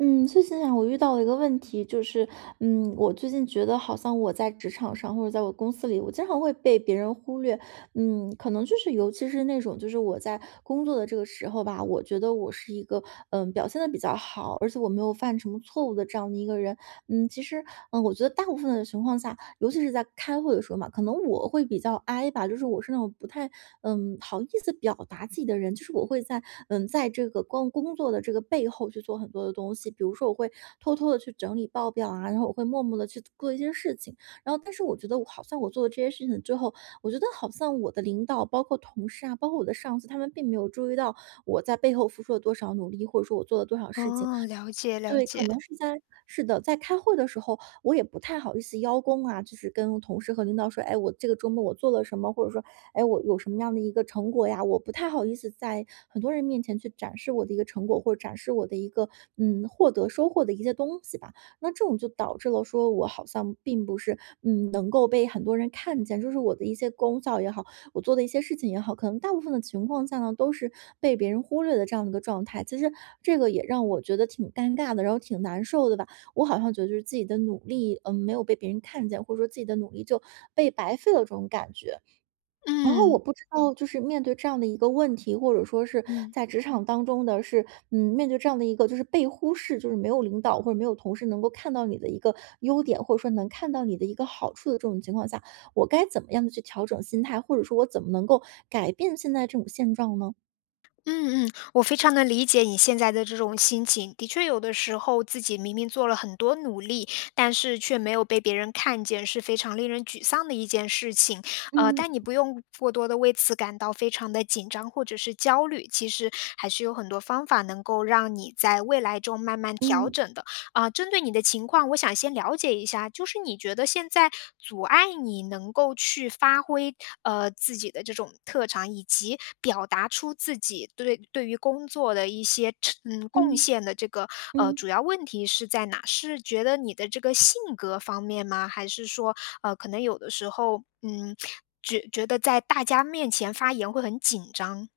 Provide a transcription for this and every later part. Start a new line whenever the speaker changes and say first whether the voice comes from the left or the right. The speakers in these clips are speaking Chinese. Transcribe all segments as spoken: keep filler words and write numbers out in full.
right: 嗯，最近啊，我遇到了一个问题，就是，嗯，我最近觉得好像我在职场上或者在我公司里，我经常会被别人忽略，嗯，可能就是尤其是那种，就是我在工作的这个时候吧，我觉得我是一个，嗯，表现的比较好，而且我没有犯什么错误的这样的一个人，嗯，其实，嗯，我觉得大部分的情况下，尤其是在开会的时候嘛，可能我会比较 I 吧，就是我是那种不太，嗯，好意思表达自己的人，就是我会在，嗯，在这个工工作的这个背后去做很多的东西，比如说我会偷偷的去整理报表啊，然后我会默默的去做一些事情，然后但是我觉得我好像我做了这些事情之后，我觉得好像我的领导，包括同事啊，包括我的上司，他们并没有注意到我在背后付出了多少努力，或者说我做了多少事情，
left: 哦，了解了
right: 对，可
left: 解。
right: 能是在是的，在开会的时候，我也不太好意思邀功啊，就是跟同事和领导说，哎，我这个周末我做了什么，或者说，哎，我有什么样的一个成果呀？我不太好意思在很多人面前去展示我的一个成果，或者展示我的一个嗯获得收获的一些东西吧。那这种就导致了说我好像并不是嗯能够被很多人看见，就是我的一些功效也好。我做的一些事情也好，可能大部分的情况下呢，都是被别人忽略的这样的一个状态。其实这个也让我觉得挺尴尬的，然后挺难受的吧。我好像觉得就是自己的努力，嗯，没有被别人看见，或者说自己的努力就被白费了这种感觉。然后我
left: 嗯
right: 不知道，就是面对这样的一个问题，或者说是
left: 嗯
right: 在职场当中的是，嗯，面对这样的一个就是被忽视，就是没有领导或者没有同事能够看到你的一个优点，或者说能看到你的一个好处的这种情况下，我该怎么样的去调整心态，或者说我怎么能够改变现在这种现状呢？
left: 嗯嗯，我非常能理解你现在的这种心情。的确，有的时候自己明明做了很多努力，但是却没有被别人看见，是非常令人沮丧的一件事情。呃，
right: 嗯
left: 但你不用过多的为此感到非常的紧张或者是焦虑，其实还是有很多方法能够让你在未来中慢慢调
right: 嗯
left: 整的。啊，针对你的情况，我想先了解一下，就是你觉得现在阻碍你能够去发挥呃自己的这种特长，以及表达出自己对对于工作的一些嗯贡
right: 嗯
left: 献的这个呃
right: 嗯。
left: 主要问题是在哪？是觉得你的这个性格方面吗？还是说呃可能有的时候嗯觉觉得在大家面前发言会很紧张？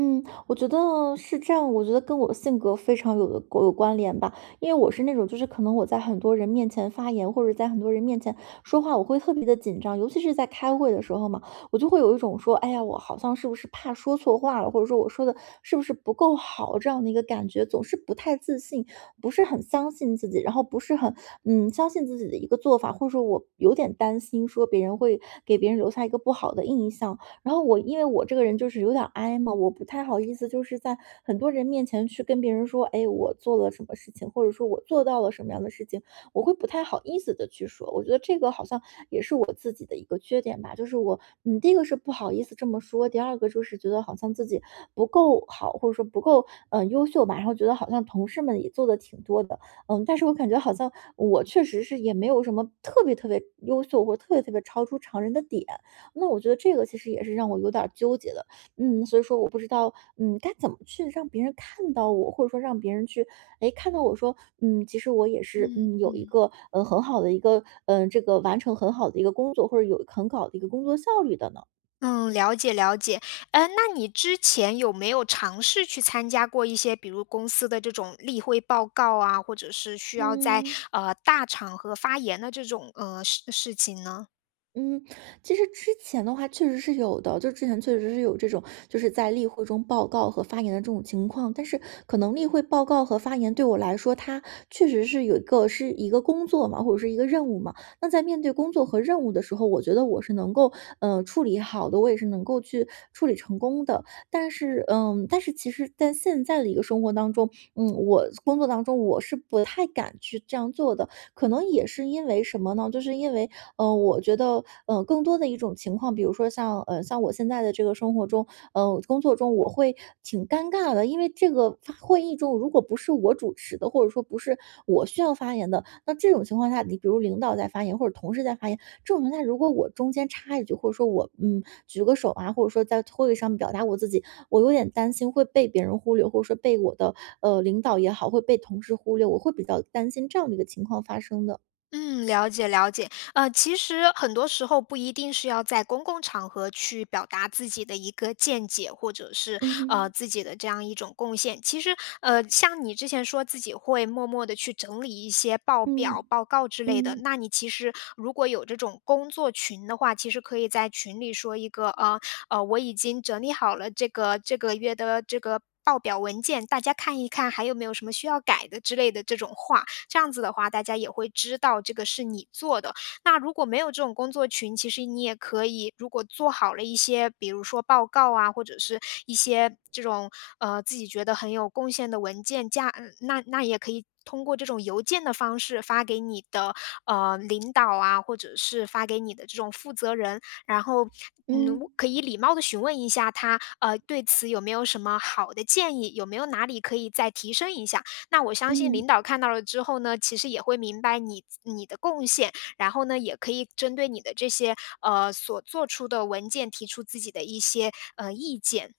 right: 嗯，我觉得是这样，我觉得跟我性格非常有的有关联吧，因为我是那种就是可能我在很多人面前发言，或者在很多人面前说话，我会特别的紧张，尤其是在开会的时候嘛，我就会有一种说，哎呀，我好像是不是怕说错话了，或者说我说的是不是不够好这样的一个感觉，总是不太自信，不是很相信自己，然后不是很嗯相信自己的一个做法，或者说我有点担心说别人会给别人留下一个不好的印象，然后我因为我这个人就是有点儿 i 嘛，我不太好意思就是在很多人面前去跟别人说，哎，我做了什么事情，或者说我做到了什么样的事情，我会不太好意思的去说。我觉得这个好像也是我自己的一个缺点吧，就是我，嗯，第一个是不好意思这么说，第二个就是觉得好像自己不够好，或者说不够嗯、呃优秀吧，然后觉得好像同事们也做的挺多的，嗯，但是我感觉好像我确实是也没有什么特别特别优秀或者特别特别超出常人的点，那我觉得这个其实也是让我有点儿纠结的，嗯，所以说我不知道，嗯，该怎么去让别人看到我，或者说让别人去，哎，看到我说，嗯，其实我也是，
left: 嗯
right: 嗯，有一个，呃，很好的一个，嗯，这个完成很好的一个工作，或者有很好的一个工作效率的呢？
left: 嗯，了解了解。呃，那你之前有没有尝试去参加过一些，比如公司的这种例会报告啊，或者是需要在
right: 嗯。
left: 呃大场合发言的这种呃事事情呢？
right: 嗯，其实之前的话确实是有的，就之前确实是有这种，就是在例会中报告和发言的这种情况。但是可能例会报告和发言对我来说，它确实是有一个是一个工作嘛，或者是一个任务嘛。那在面对工作和任务的时候，我觉得我是能够呃处理好的，我也是能够去处理成功的。但是嗯，但是其实在现在的一个生活当中，嗯，我工作当中我是不太敢去这样做的，可能也是因为什么呢？就是因为嗯呃，我觉得，呃，更多的一种情况，比如说像，呃，像我现在的这个生活中，呃，工作中，我会挺尴尬的，因为这个发会议中，如果不是我主持的，或者说不是我需要发言的，那这种情况下，你比如领导在发言，或者同事在发言，这种情况下，如果我中间插一句，或者说我，嗯，举个手啊，或者说在会议上表达我自己，我有点担心会被别人忽略，或者说被我的，呃，领导也好，会被同事忽略，我会比较担心这样的一个情况发生的。
left: 嗯，了解了解。呃，其实很多时候不一定是要在公共场合去表达自己的一个见解，或者是
right: 嗯
left: 呃
right: 哼。
left: 自己的这样一种贡献。其实呃，像你之前说自己会默默的去整理一些报表、
right: 嗯，
left: 报告之类的，
right: 嗯
left: 那你其实如果有这种工作群的话，其实可以在群里说一个呃呃，我已经整理好了这个这个月的这个报表文件，大家看一看还有没有什么需要改的之类的这种话，这样子的话，大家也会知道这个是你做的。那如果没有这种工作群，其实你也可以，如果做好了一些，比如说报告啊，或者是一些这种呃自己觉得很有贡献的文件夹，嗯，那那也可以通过这种邮件的方式发给你的呃领导啊，或者是发给你的这种负责人。然后。嗯，
right: 嗯
left: 可以礼貌的询问一下他，呃，对此有没有什么好的建议，有没有哪里可以再提升一下？那我相信
right: 嗯，
left: 领导看到了之后呢，其实也会明白你你的贡献，然后呢，也可以针对你的这些呃所做出的文件提出自己的一些呃意见。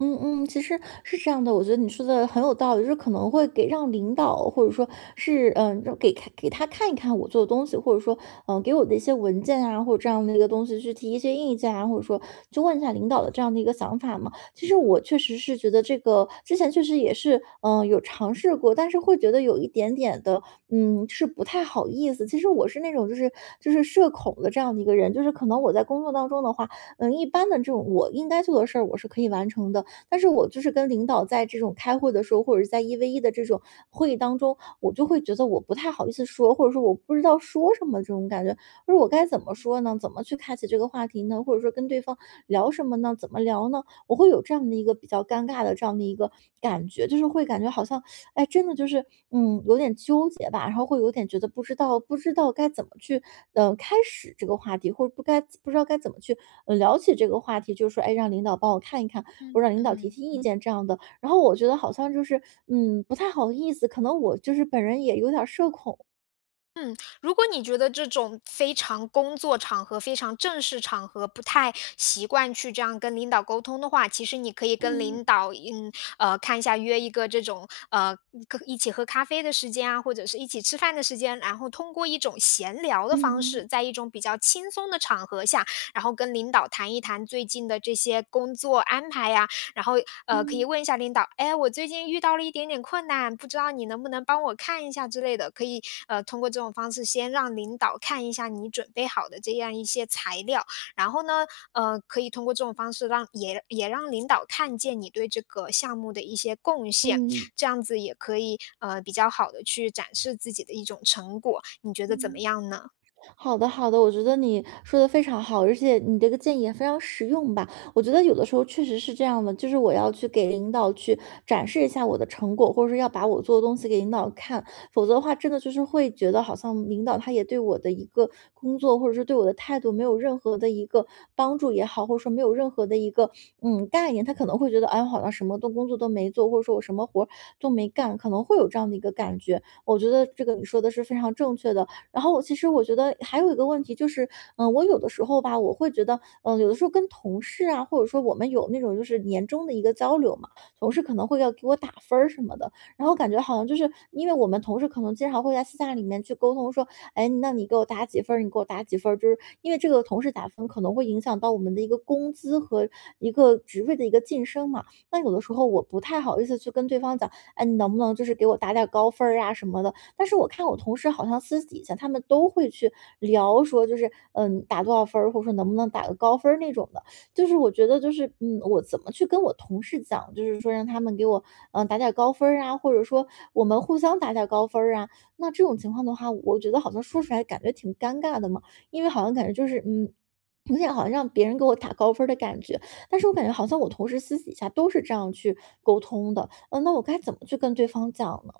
right: 嗯嗯。其实是这样的，我觉得你说的很有道理，就是可能会给让领导，或者说是嗯，让给看给他看一看我做的东西，或者说嗯，给我的一些文件啊，或者这样的一个东西去提一些意见啊，或者说去问一下领导的这样的一个想法嘛。其实我确实是觉得这个之前确实也是嗯有尝试过，但是会觉得有一点点的嗯是不太好意思。其实我是那种就是就是社恐的这样的一个人，就是可能我在工作当中的话，嗯，一般的这种我应该做的事儿我是可以完成的，但是我就是跟领导在这种开会的时候，或者是在一 v 一的这种会议当中，我就会觉得我不太好意思说，或者说我不知道说什么这种感觉，或者我该怎么说呢？怎么去开启这个话题呢？或者说跟对方聊什么呢？怎么聊呢？我会有这样的一个比较尴尬的这样的一个感觉，就是会感觉好像，哎，真的就是嗯，有点纠结吧，然后会有点觉得不知道不知道该怎么去嗯、呃开始这个话题，或者不该不知道该怎么去、呃聊起这个话题，就是说，哎，让领导帮我看一看。我让
left: 嗯
right: 领导提
left: 嗯
right: 提意
left: 嗯。
right: 见这样的。然后我觉得好像就是，嗯，不太好意思，可能我就是本人也有点儿社恐。
left: 嗯，如果你觉得这种非常工作场合、非常正式场合不太习惯去这样跟领导沟通的话，其实你可以跟
right: 嗯
left: 领导，嗯，呃，看一下约一个这种呃可一起喝咖啡的时间啊，或者是一起吃饭的时间，然后通过一种闲聊的方
right: 嗯
left: 式，在一种比较轻松的场合下，然后跟领导谈一谈最近的这些工作安排呀、然后呃可以
right: 嗯
left: 问一下领导，哎，我最近遇到了一点点困难，不知道你能不能帮我看一下之类的，可以呃通过这种方式先让领导看一下你准备好的这样一些材料，然后呢，呃，可以通过这种方式让也也让领导看见你对这个项目的一些贡献，
right: 嗯嗯
left: 这样子也可以呃比较好的去展示自己的一种成果，你觉得怎么
right: 嗯。
left: 样呢？
right: 好的，好的，我觉得你说的非常好，而且你这个建议也非常实用吧。我觉得有的时候确实是这样的，就是我要去给领导去展示一下我的成果，或者说要把我做的东西给领导看，否则的话，真的就是会觉得好像领导他也对我的一个工作或者是对我的态度没有任何的一个帮助也好，或者说没有任何的一个嗯概念，他可能会觉得哎，我好像什么都工作都没做，或者说我什么活儿都没干，可能会有这样的一个感觉。我觉得这个你说的是非常正确的，然后其实我觉得还有一个问题就是，嗯，我有的时候吧，我会觉得，嗯，有的时候跟同事啊，或者说我们有那种就是年终的一个交流嘛，同事可能会要给我打分儿什么的，然后感觉好像就是因为我们同事可能经常会在私下里面去沟通说，哎，那你给我打几分儿，你给我打几分儿，就是因为这个同事打分可能会影响到我们的一个工资和一个职位的一个晋升嘛。那有的时候我不太好意思去跟对方讲，哎，你能不能就是给我打点儿高分儿啊什么的，但是我看我同事好像私底下他们都会去聊说，就是嗯打多少分儿，或者说能不能打个高分儿那种的。就是我觉得就是嗯，我怎么去跟我同事讲，就是说让他们给我嗯打点儿高分儿啊，或者说我们互相打点儿高分儿啊。那这种情况的话，我觉得好像说出来感觉挺尴尬的嘛，因为好像感觉就是嗯。有点好像让别人给我打高分儿的感觉，但是我感觉好像我同事私底下都是这样去沟通的，嗯，那我该怎么去跟对方讲呢？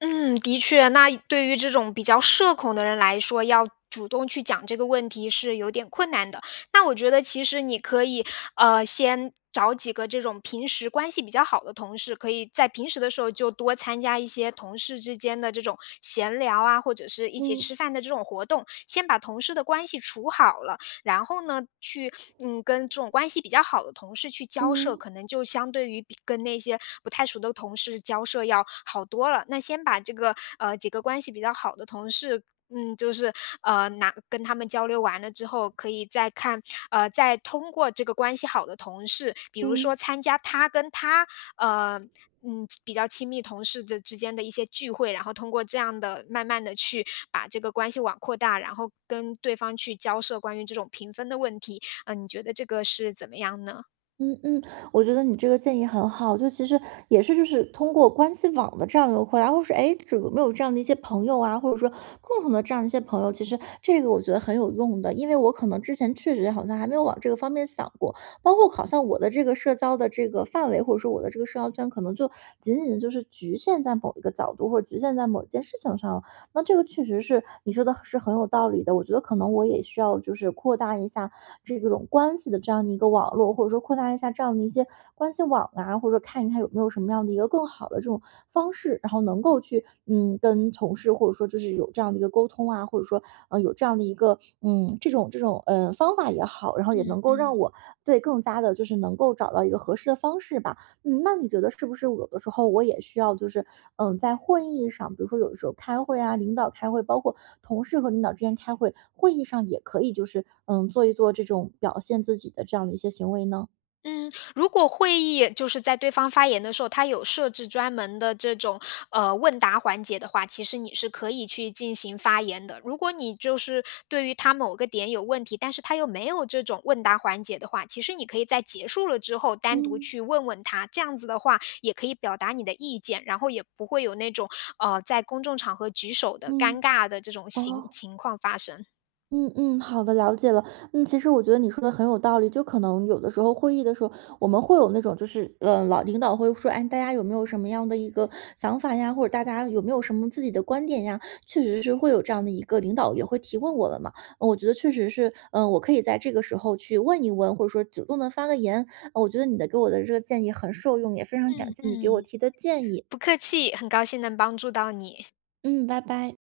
left: 嗯，的确，那对于这种比较社恐的人来说，要主动去讲这个问题是有点困难的。那我觉得其实你可以，呃，先找几个这种平时关系比较好的同事，可以在平时的时候就多参加一些同事之间的这种闲聊啊，或者是一起
right: 嗯
left: 吃饭的这种活动，先把同事的关系处好了，然后呢，去嗯，跟这种关系比较好的同事去交涉，
right: 嗯，
left: 可能就相对于比跟那些不太熟的同事交涉要好多了。那先把这个呃几个关系比较好的同事。嗯，就是呃，拿跟他们交流完了之后，可以再看，呃，再通过这个关系好的同事，比如说
right: 嗯
left: 参加他跟他呃嗯比较亲密同事的之间的一些聚会，然后通过这样的慢慢的去把这个关系网扩大，然后跟对方去交涉关于这种评分的问题，嗯，你觉得这个是怎么样呢？
right: 嗯嗯，我觉得你这个建议很好，就其实也是就是通过关系网的这样一个扩大，或是哎，诶这个有没有这样的一些朋友啊，或者说共同的这样一些朋友，其实这个我觉得很有用的，因为我可能之前确实好像还没有往这个方面想过，包括好像我的这个社交的这个范围，或者说我的这个社交圈，可能就仅仅就是局限在某一个角度，或者局限在某一件事情上了。那这个确实是你说的是很有道理的，我觉得可能我也需要就是扩大一下这种关系的这样的一个网络，或者说扩大一下这样的一些关系网啊，或者说看一看有没有什么样的一个更好的这种方式，然后能够去嗯跟同事或者说就是有这样的一个沟通啊，或者说呃有这样的一个嗯、这种这种嗯、呃方法也好，然后也
left: 嗯
right: 能够让
left: 嗯
right: 我对更加的就是能够找到一个合适的方式吧。嗯，那你觉得是不是有的时候我也需要，就是嗯，在会议上，比如说有的时候开会啊，领导开会，包括同事和领导之间开会，会议上也可以就是嗯，做一做这种表现自己的这样的一些行为呢？
left: 嗯，如果会议就是在对方发言的时候，他有设置专门的这种呃问答环节的话，其实你是可以去进行发言的。如果你就是对于他某个点有问题，但是他又没有这种问答环节的话，其实你可以在结束了之后单独
right: 嗯
left: 去问问他，这样子的话也可以表达你的意见，然后也不会有那种呃在公众场合举手的尴
right: 嗯，
left: 尬的这种情
right: 哦，
left: 情况发生。
right: 嗯嗯，好的，了解了。嗯，其实我觉得你说的很有道理，就可能有的时候会议的时候，我们会有那种就是，呃，老领导会说，哎，大家有没有什么样的一个想法呀，或者大家有没有什么自己的观点呀？确实是会有这样的一个领导也会提问我们嘛。呃我觉得确实是，嗯、我可以在这个时候去问一问，或者说主动的发个言。呃我觉得你的给我的这个建议很受用，也非常感
left: 嗯
right: 谢你给我
left: 嗯。
right: 提的建议。
left: 不客气，很高兴能帮助到你。
right: 嗯，拜拜。